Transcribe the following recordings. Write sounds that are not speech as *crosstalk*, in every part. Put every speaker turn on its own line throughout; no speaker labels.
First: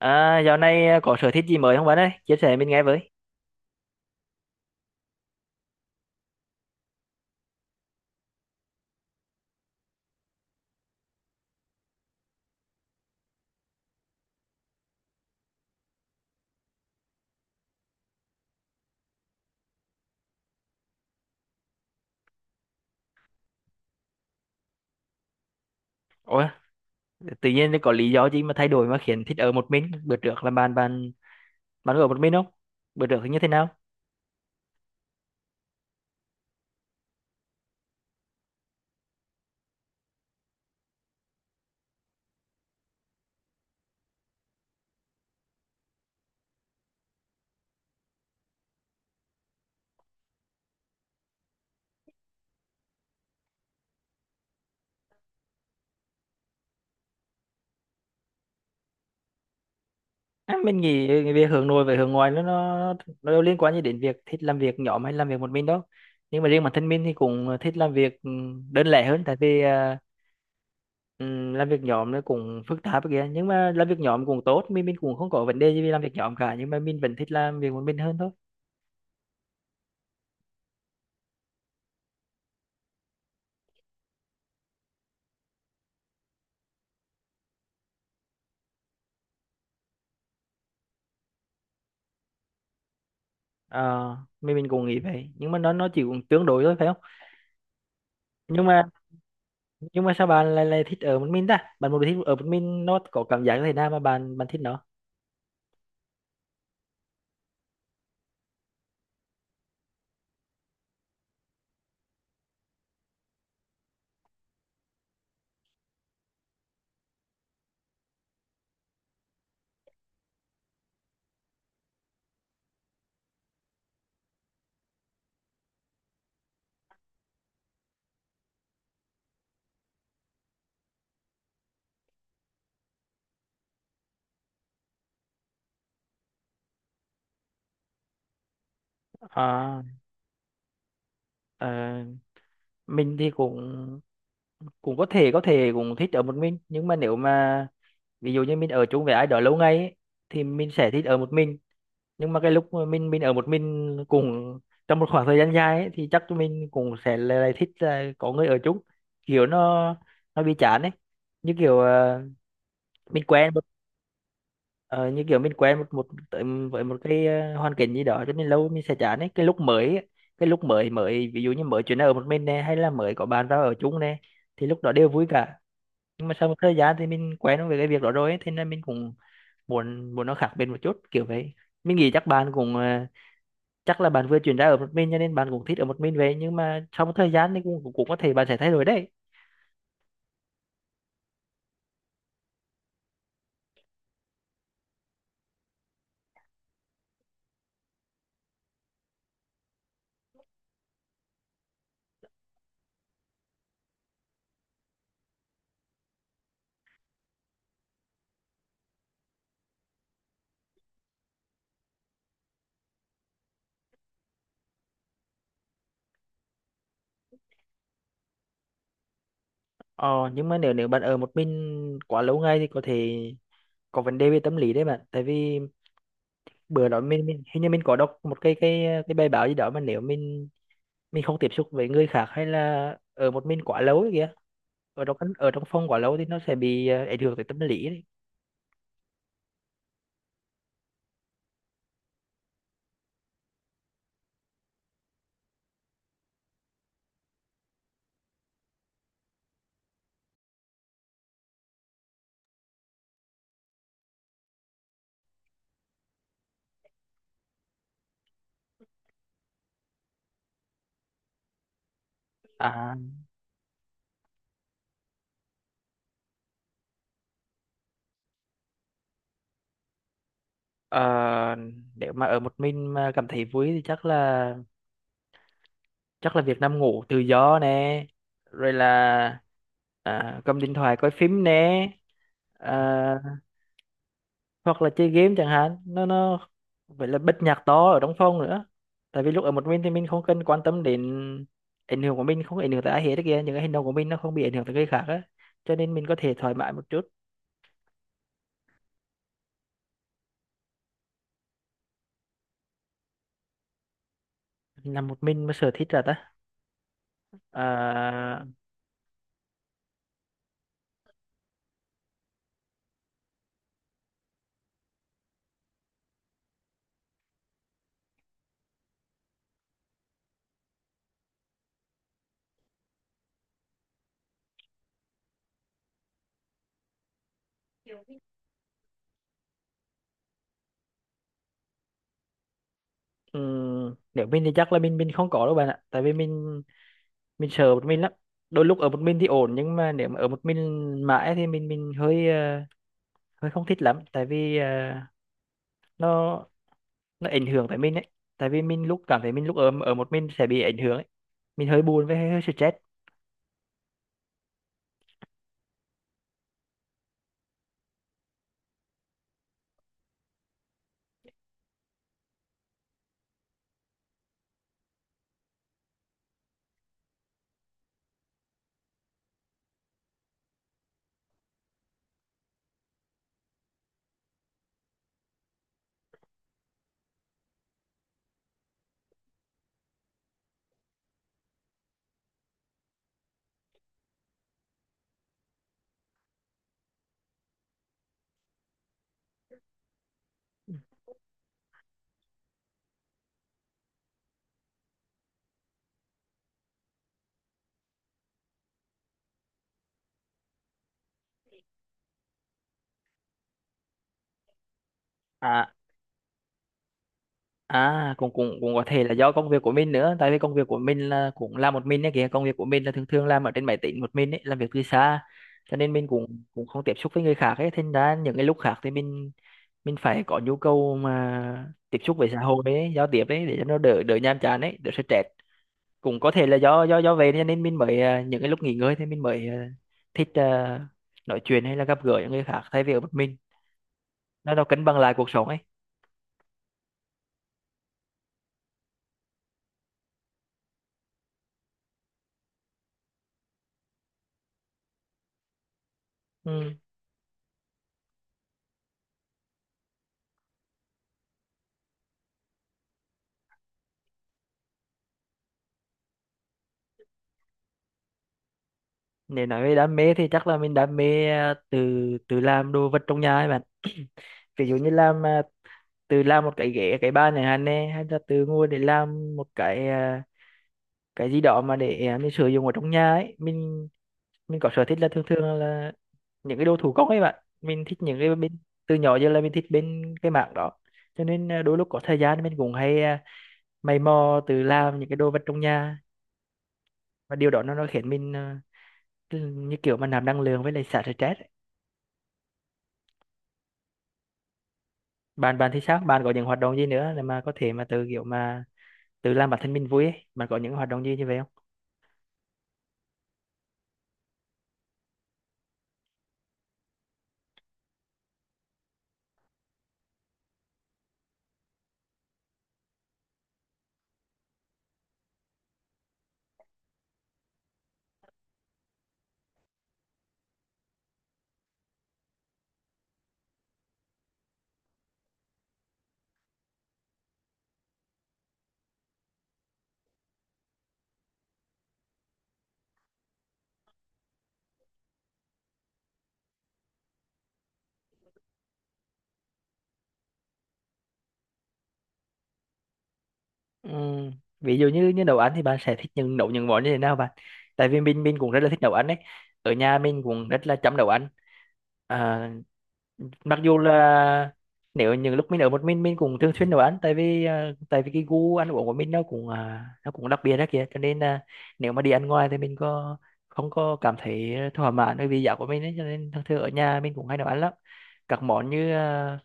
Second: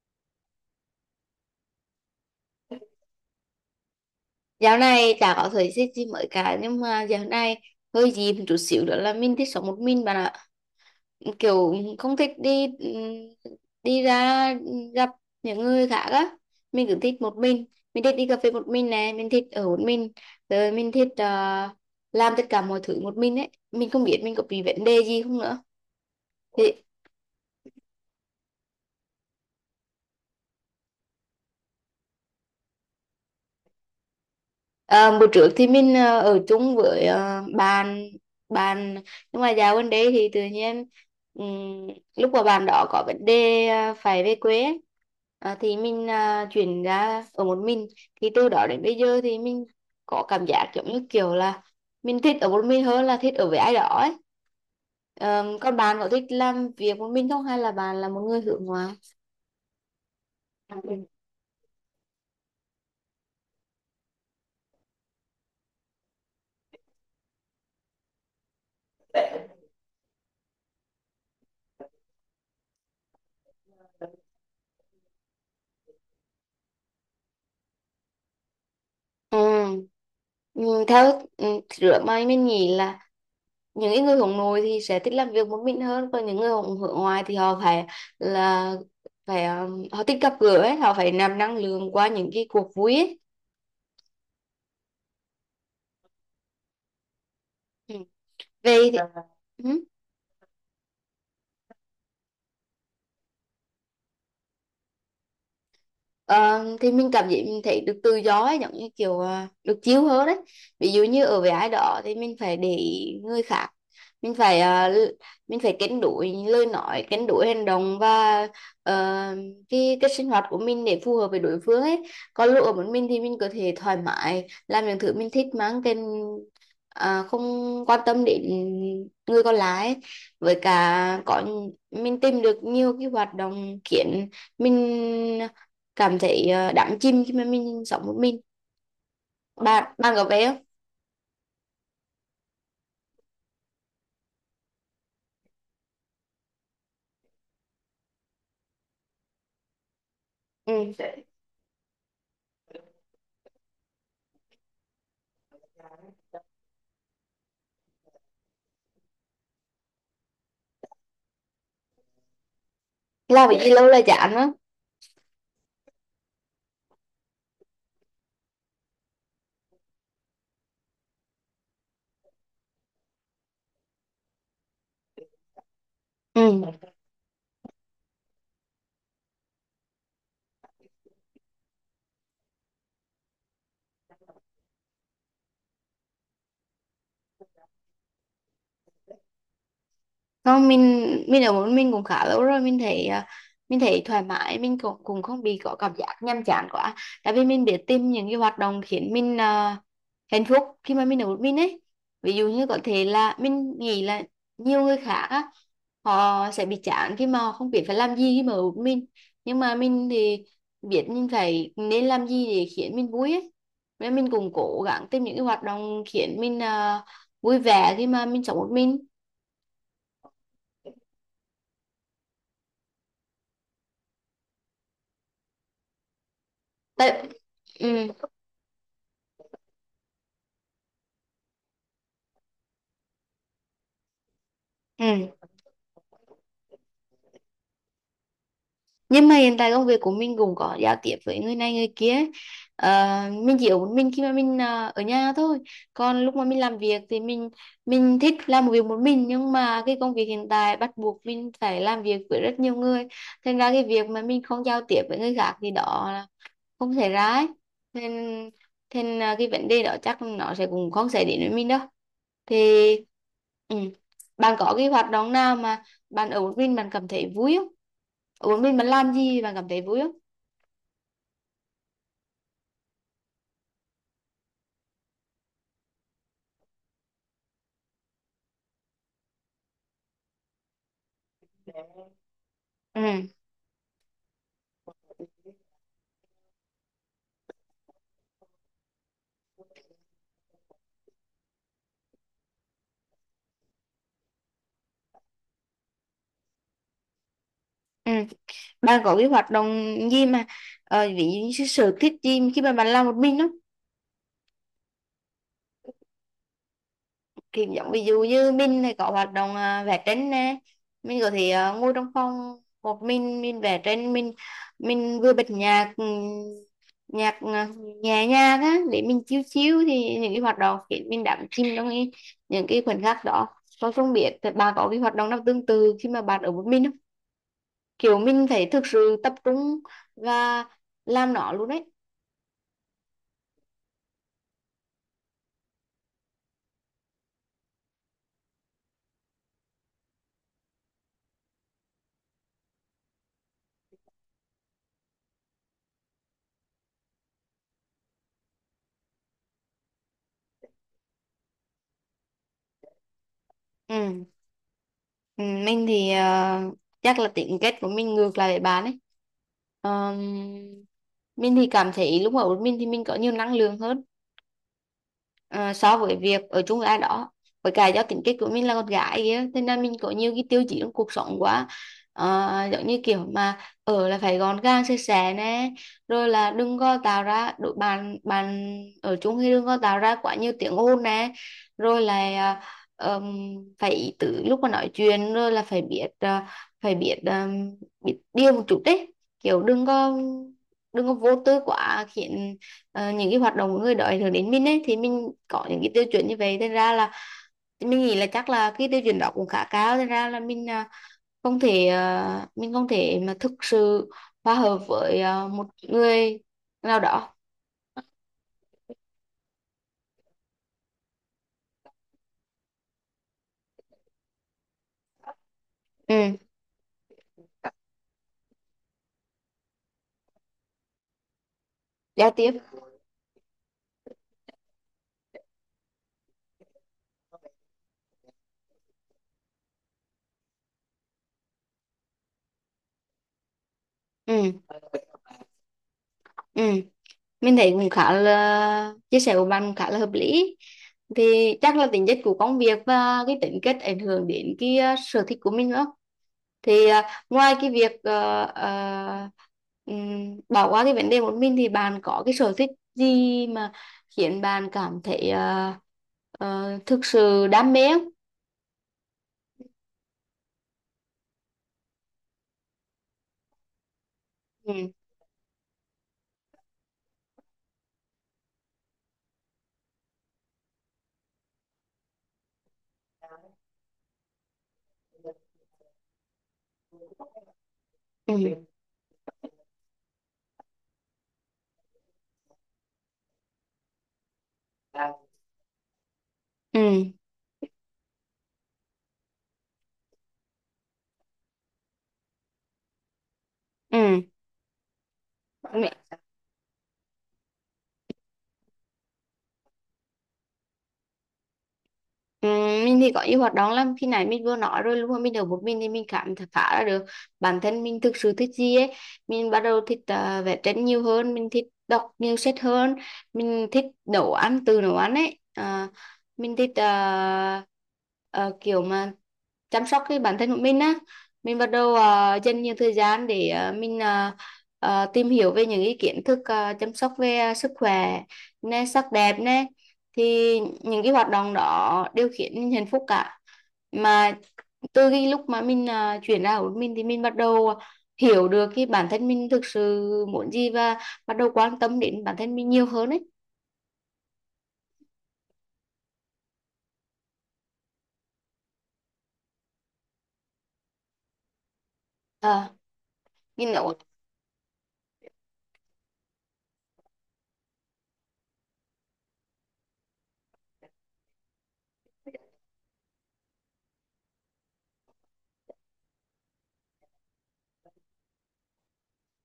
À, dạo này có sở thích gì mới không bạn ơi? Chia sẻ mình nghe với.
Dạo này chả có thời gian gì mới cả, nhưng mà dạo này hơi gì một chút xíu nữa là mình thích sống một mình bạn ạ, kiểu không thích đi đi ra gặp những người khác á, mình cứ thích một mình. Mình thích đi cà phê một mình này, mình thích ở một mình, rồi mình thích làm tất cả mọi thứ một mình ấy. Mình không biết mình có bị vấn đề gì không nữa.
Ủa, tự nhiên có lý do gì mà thay đổi mà khiến thích ở một mình? Bữa trước là bạn bạn bạn có ở một mình không? Bữa trước thì như thế nào?
Ờ, bữa trước thì mình ở chung với bạn bạn, nhưng mà dạo gần đây thì tự nhiên, ừm, lúc mà bạn đó có vấn đề, phải về quê ấy, thì mình chuyển ra ở một mình. Thì từ đó đến bây giờ thì mình có cảm giác giống như kiểu là mình thích ở một mình hơn là thích ở với ai đó ấy. Ờ, còn bạn có thích làm việc một mình không, hay là bạn là một người hướng ngoại?
À, mình nghĩ cái việc hướng nội với hướng ngoại nó nó đâu liên quan gì đến việc thích làm việc nhóm hay làm việc một mình đâu. Nhưng mà riêng bản thân mình thì cũng thích làm việc đơn lẻ hơn tại vì làm việc nhóm nó cũng phức tạp kìa, nhưng mà làm việc nhóm cũng tốt, mình cũng không có vấn đề gì vì làm việc nhóm cả nhưng mà mình vẫn thích làm việc một mình hơn thôi.
Ừ. Ừ, theo rửa mày mình nghĩ là những cái người hướng nội thì sẽ thích làm việc một mình hơn, còn những người hướng hướng ngoại thì họ phải là phải họ thích gặp gỡ ấy, họ phải nạp năng lượng qua những cái cuộc vui ấy.
Ờ, mình cũng nghĩ vậy nhưng mà nó chỉ cũng tương đối thôi phải không
Ừ.
nhưng mà
Vậy thì, ừ.
nhưng mà sao bạn lại lại thích ở một mình ta bạn một thích ở một mình nó có cảm giác như thế nào mà bạn bạn thích nó.
Ờ, thì mình cảm giác mình thấy được tự do ấy, giống như kiểu được chill hơn đấy. Ví dụ như ở với ai đó thì mình phải để ý người khác, mình phải à, l- mình phải cân đối lời nói, cân đối hành động và ờ, cái sinh hoạt của mình để phù hợp với đối phương ấy. Còn lúc ở một mình thì mình có thể thoải mái làm những thứ mình thích mang tên, không quan tâm đến người còn lại ấy. Với cả có mình tìm được nhiều cái hoạt động khiến mình cảm thấy đắm chìm khi mà mình sống một mình.
À,
Bạn bạn có về không?
ờ, mình thì cũng cũng có thể cũng thích ở một mình nhưng mà nếu mà ví dụ như mình ở chung với ai đó lâu ngày ấy, thì mình sẽ
Ừ.
thích ở một mình nhưng mà cái lúc mà mình ở một mình cùng trong một khoảng thời gian dài ấy, thì chắc mình cũng sẽ lại lại thích là có người ở chung kiểu nó bị chán ấy như kiểu mình
Làm
quen
cái
một
gì lâu là chán á.
ờ, như kiểu mình quen một một tới với một cái hoàn cảnh gì đó cho nên lâu mình sẽ chán ấy cái lúc mới ấy, cái lúc mới mới ví dụ như mới chuyển ở một mình này hay là mới có bạn vào ở chung này thì lúc đó đều vui cả nhưng mà
Ừ.
sau một thời gian thì mình quen với cái việc đó rồi ấy, thế nên mình cũng muốn muốn nó khác biệt một chút kiểu vậy. Mình nghĩ chắc bạn cũng chắc là bạn vừa chuyển ra ở một mình cho nên bạn cũng thích ở một mình vậy nhưng mà sau một thời gian thì cũng cũng cũng có thể bạn sẽ thay đổi đấy.
Không, mình ở một mình cũng khá lâu rồi, mình thấy mình thấy thoải mái, mình cũng cũng không bị có cảm giác nhàm chán quá, tại vì mình biết tìm những cái hoạt động khiến mình hạnh phúc khi mà mình ở một mình ấy. Ví dụ như có thể là mình nghĩ là nhiều người khác á, họ sẽ bị chán khi mà họ không biết phải làm gì khi mà ở một mình. Nhưng mà mình thì biết mình phải nên làm gì để khiến mình vui ấy, nên mình cũng cố gắng tìm những cái hoạt động khiến mình vui vẻ khi mà mình sống một mình
Ờ, nhưng mà nếu nếu bạn ở một mình quá lâu ngày thì có thể có vấn đề về tâm lý đấy bạn, tại vì bữa đó
tại.
mình hình như mình có
Ừ.
đọc một cái cái bài báo gì đó mà nếu mình không tiếp xúc với người khác hay là ở một mình quá lâu ấy kìa ở trong
Ừ.
ở trong phòng quá lâu thì nó sẽ bị ảnh hưởng tới tâm lý đấy.
Nhưng mà hiện tại công việc của mình cũng có giao tiếp với người này người kia ấy. Ờ, mình chỉ ở một mình khi mà mình ở nhà thôi. Còn lúc mà mình làm việc thì mình thích làm một việc một mình, nhưng mà cái công việc hiện tại bắt buộc mình phải làm việc với rất nhiều người. Thành ra cái việc mà mình không giao tiếp với người khác thì đó không xảy ra ấy, nên nên à, cái vấn đề đó chắc nó sẽ cũng không xảy đến với mình đâu thì.
À,
Ừ. Bạn có cái hoạt động nào mà bạn ở một mình bạn cảm thấy vui không? Ở một mình bạn làm gì bạn cảm thấy vui không?
ờ, nếu mà ở một mình mà cảm thấy vui thì chắc là việc nằm ngủ tự do nè, rồi là cầm điện thoại coi phim nè,
Ừ.
à, hoặc là chơi game chẳng hạn nó vậy là bật nhạc to ở trong phòng nữa tại vì lúc ở một mình thì mình không cần quan tâm đến ảnh hưởng của mình không ảnh hưởng tới ai hết kia những cái hành động của mình nó không bị ảnh hưởng tới người khác á cho nên mình có thể thoải mái một chút.
Ừ. Bạn có cái hoạt động gì mà ví dụ như cái sở thích gì khi mà bạn làm một mình đó?
Làm một mình mà sở thích là ta.
Thì giống ví dụ
à,
như mình thì có hoạt động vẽ tranh nè. Mình có thể ngồi trong phòng một mình vẽ tranh, mình vừa bật nhạc, nhạc nhẹ nhàng á để mình chill chill, thì những cái hoạt động khiến mình đắm chìm trong cái, những cái khoảnh khắc đó. Tôi không biết thì bà có cái hoạt động nào tương tự khi mà bạn ở một mình không? Kiểu mình phải thực sự tập trung và làm nó luôn đấy.
Nếu mình thì chắc là mình không có đâu bạn ạ tại vì mình sợ một mình lắm, đôi lúc ở một mình thì ổn nhưng mà nếu mà ở một mình mãi thì mình hơi hơi không thích lắm tại vì nó nó ảnh hưởng tới mình ấy tại vì mình lúc cảm thấy mình lúc ở ở một mình sẽ bị ảnh hưởng ấy, mình hơi buồn với hơi, hơi stress.
Ừ. Ừ, mình thì chắc là tính kết của mình ngược lại để bán ấy. Ờm, mình thì cảm thấy lúc ở một mình thì mình có nhiều năng lượng hơn ờ, so với việc ở chung với ai đó. Với cả do tính cách của mình là con gái kia, thế nên mình có nhiều cái tiêu chí trong cuộc sống quá. Ờ, giống như kiểu mà ở là phải gọn gàng sạch sẽ nè, rồi là đừng có tạo ra đội bàn bàn ở chung, thì đừng có tạo ra quá nhiều tiếng ồn nè, rồi là phải ý tứ lúc mà nói chuyện, rồi là phải biết ờ, phải biết biết điều một chút đấy, kiểu đừng có vô tư quá khiến những cái hoạt động của người đó ảnh hưởng đến mình ấy. Thì mình có những cái tiêu chuẩn như vậy, thành ra là mình nghĩ là chắc là cái tiêu chuẩn đó cũng khá cao, thành ra là mình không thể mà thực sự hòa hợp với một
À,
người nào đó.
à cũng cũng cũng có thể là do công việc của mình nữa tại vì công việc của mình là cũng làm một mình ấy kìa công việc của mình là thường thường làm ở trên máy tính một mình ấy làm việc từ xa cho nên mình
Ừ.
cũng cũng không tiếp xúc với người khác ấy thành ra những cái lúc khác thì mình phải có nhu cầu mà tiếp xúc với
Giao
xã
tiếp.
hội ấy giao tiếp ấy để cho nó đỡ đỡ nhàm chán ấy đỡ stress. Cũng có thể là do do vậy cho nên mình mới những cái lúc nghỉ ngơi thì mình mới thích nói chuyện hay là gặp gỡ những người khác thay vì ở một mình,
Ừ.
nó cân bằng lại cuộc sống ấy.
Ừ. Mình thấy cũng khá là chia sẻ của bạn cũng khá là hợp lý, thì chắc là tính chất của công việc và cái tính cách ảnh hưởng đến cái sở thích của mình nữa.
Ừ.
Thì ngoài cái việc bỏ qua cái vấn đề một mình thì bạn có cái sở thích gì mà khiến bạn cảm thấy thực sự đam mê không?
Nếu nói về đam mê thì chắc là mình đam mê từ từ làm đồ vật trong nhà ấy bạn *clears throat* ví dụ như
Ừ.
làm từ làm một cái ghế cái bàn này hàn nè hay là từ ngồi để làm một cái cái gì đó mà để mình sử dụng ở trong nhà ấy, mình có sở thích là thường thường là những cái đồ thủ công ấy bạn, mình thích những cái
Ừ.
bên từ nhỏ giờ là mình thích bên cái mảng đó cho nên đôi lúc có thời gian mình cũng hay mày mò tự làm những cái đồ vật trong nhà,
Ừ.
và điều đó nó khiến mình cứ như kiểu mà nạp năng lượng với lại xả stress ấy. Bạn bạn thì
Ừ.
sao bạn có những hoạt động gì nữa để mà có thể mà tự kiểu mà tự làm bản thân mình vui ấy, bạn có những hoạt động gì như vậy không?
Ừ, mình thì có nhiều hoạt động lắm. Khi nãy mình vừa nói rồi, lúc mà mình ở một mình thì mình cảm thấy phá ra được bản thân mình thực sự thích gì ấy. Mình bắt đầu thích vẽ tranh nhiều hơn, mình thích đọc nhiều sách hơn, mình thích nấu ăn từ nấu ăn ấy. Ờ, mình thích ờ, kiểu mà chăm sóc cái bản thân của mình á. Mình bắt đầu dành nhiều thời gian để mình tìm hiểu về những cái kiến thức chăm sóc về sức khỏe nè sắc đẹp nè. Thì những cái hoạt động đó đều khiến mình hạnh phúc cả, mà từ cái lúc mà mình chuyển ra của mình thì mình bắt đầu hiểu được cái bản thân mình thực sự muốn gì và bắt đầu quan tâm đến bản thân mình nhiều hơn ấy.
Ừ. Ví dụ như như nấu ăn thì bạn sẽ thích những nấu những món như thế nào bạn? Tại vì mình cũng rất là thích nấu ăn đấy. Ở nhà mình cũng rất là chăm nấu ăn. À,
À,
mặc
mình
dù
nấu.
là nếu những lúc mình ở một mình cũng thường xuyên nấu ăn tại vì tại vì cái gu ăn uống của mình nó cũng nó cũng đặc biệt đó kìa cho nên là nếu mà đi ăn ngoài thì mình có không có cảm thấy thỏa mãn bởi vì giá của mình ấy cho nên thường thường ở nhà mình cũng hay nấu ăn lắm các món như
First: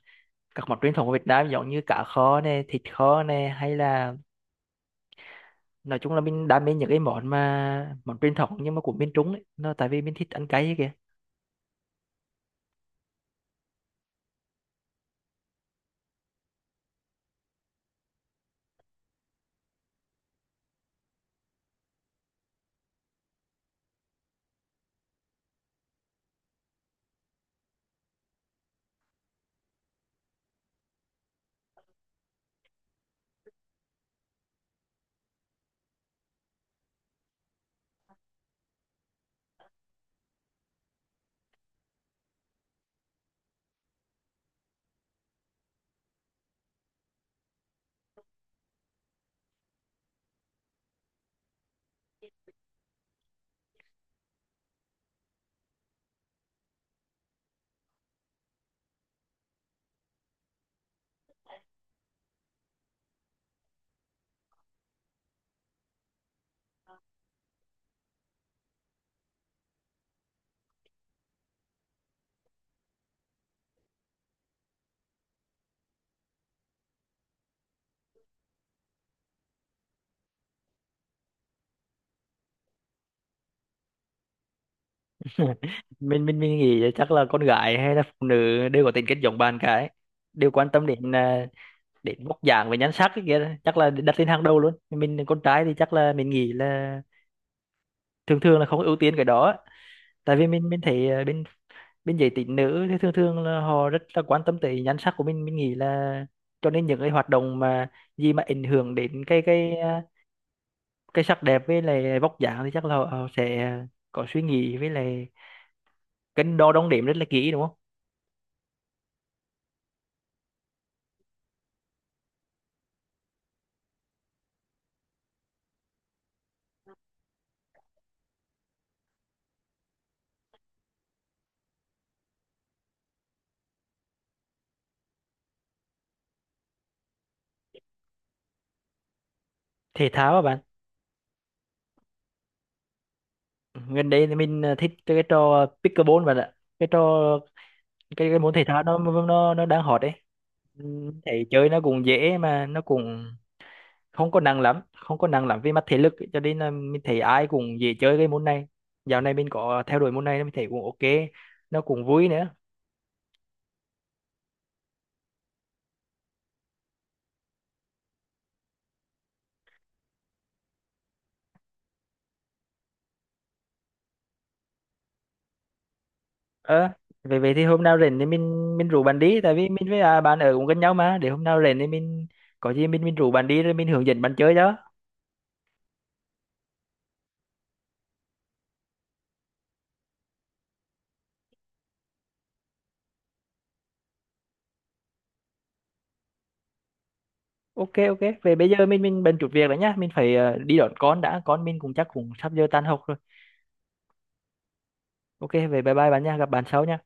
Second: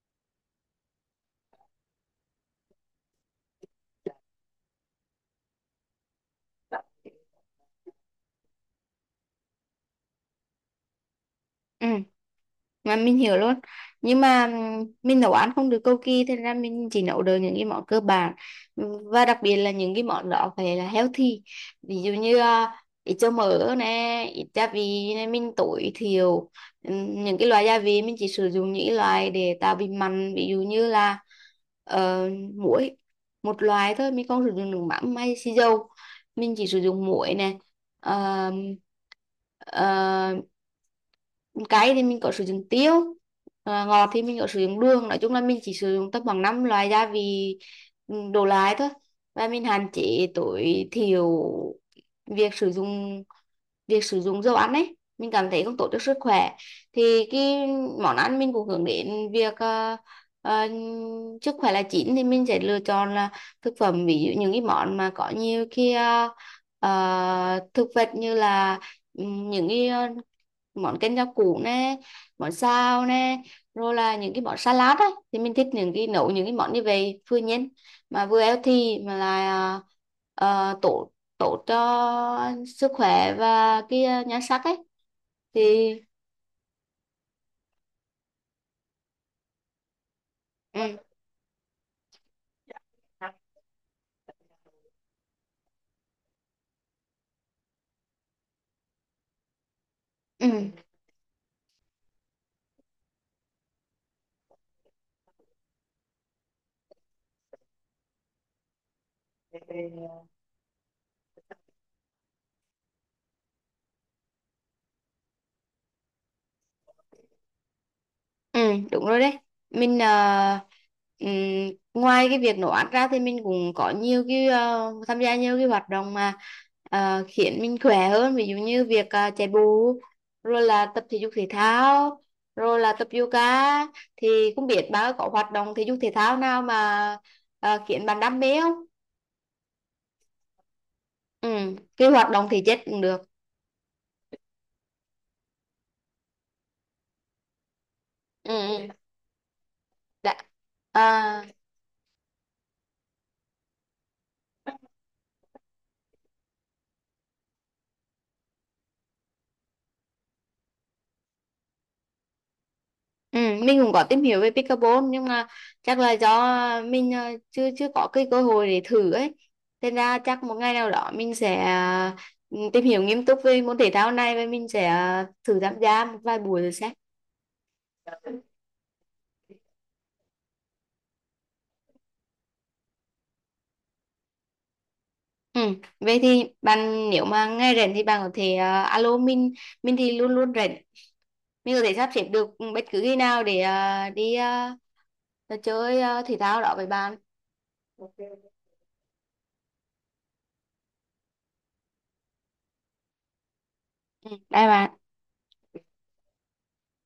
các món truyền thống của Việt Nam giống như cá kho này thịt kho này hay là nói chung là mình đam mê những cái món mà món truyền thống nhưng mà của miền Trung ấy, nó tại vì mình thích ăn cay ấy kìa.
Ừ. Mà mình hiểu luôn. Nhưng mà mình nấu ăn không được cầu kỳ, thế ra mình chỉ nấu được những cái món cơ bản, và đặc biệt là những cái món đó phải là healthy. Ví dụ như ít cho mỡ nè, ít gia vị nè, mình tối thiểu. Những cái loại gia vị mình chỉ sử dụng những cái loại để tạo vị mặn, ví dụ như là ờ, muối. Một loại thôi, mình không sử dụng nước mắm hay xì dầu, mình chỉ sử dụng muối nè. Ờ, cay thì mình có sử dụng tiêu. Ờ, ngọt thì mình có sử dụng đường. Nói chung là mình chỉ sử dụng tầm khoảng 5 loại gia vị ừ, đổ lại thôi. Và mình hạn chế tối thiểu việc sử dụng việc sử dụng dầu ăn ấy, mình cảm thấy không tốt cho sức khỏe. Thì cái món ăn mình cũng hướng đến việc ờ, sức khỏe là chính, thì mình sẽ lựa chọn là thực phẩm, ví dụ những cái món mà có nhiều cái thực vật, như là ừ, những cái món canh rau củ nè, món xào nè, rồi là những cái món salad á. Thì mình thích những cái nấu những cái món như vậy, vừa nhanh mà vừa healthy mà là tốt tốt cho sức khỏe và cái nhan sắc ấy. Thì
Mình nghĩ là chắc là con gái hay là phụ nữ đều có tính kết giống bạn cái đều quan tâm
ừ.
đến đến vóc dáng và nhan sắc ấy kìa chắc là đặt lên hàng đầu luôn, mình con trai thì chắc là mình nghĩ là thường thường là không ưu tiên cái đó tại vì mình
Ừ.
mình thấy bên bên giới tính nữ thì thường thường là họ rất là quan tâm tới nhan sắc của mình nghĩ là cho nên những cái hoạt động mà gì mà ảnh hưởng đến cái cái sắc đẹp với lại vóc dáng thì chắc là họ sẽ có suy nghĩ với lại cân đo đong đếm rất là kỹ đúng không.
Ừ, đúng rồi đấy. Mình ừm, ngoài cái việc nấu ăn ra thì mình cũng có nhiều cái tham gia nhiều cái hoạt động mà khiến mình khỏe hơn, ví dụ như việc chạy bộ, rồi là tập thể dục thể thao, rồi là tập yoga. Thì không biết bạn có hoạt động thể dục thể thao nào mà khiến bạn đam mê không?
Thể thao các bạn,
Ừ, cái hoạt động thể chất cũng được.
gần đây thì mình thích cái trò pickleball bạn ạ, cái trò cái
Ừ,
môn thể thao
ừ,
nó đang hot đấy.
đã.
Thấy chơi nó cũng dễ mà nó cũng không có nặng lắm không có nặng lắm về mặt thể lực ấy. Cho nên là mình thấy ai cũng dễ chơi cái môn này, dạo này mình có theo đuổi môn này mình thấy cũng ok, nó cũng vui nữa.
Ừ, mình cũng có tìm hiểu về pickleball, nhưng mà chắc là do mình chưa chưa có cái cơ hội để thử ấy. Thế ra chắc một ngày nào đó mình sẽ tìm hiểu nghiêm túc về môn thể thao này, và mình sẽ thử tham gia một vài buổi rồi
Ờ,
sẽ.
vậy vậy thì hôm nào rảnh thì mình rủ bạn đi tại vì mình với bạn ở cũng gần nhau mà, để hôm nào rảnh thì mình có gì mình rủ bạn đi rồi mình hướng dẫn bạn chơi đó.
Ừ, vậy thì bạn nếu mà ngày rảnh thì bạn có thể alo mình thì luôn luôn rảnh. Mình có thể sắp xếp được bất cứ khi nào để đi chơi thể thao đó với bạn.
Ok, ok về bây giờ mình bận chút việc rồi nhá, mình phải đi đón con đã, con mình cũng chắc cũng sắp giờ tan học rồi.
Ừ, bye bạn.
Ok về, bye bye bạn nha, gặp bạn sau nha.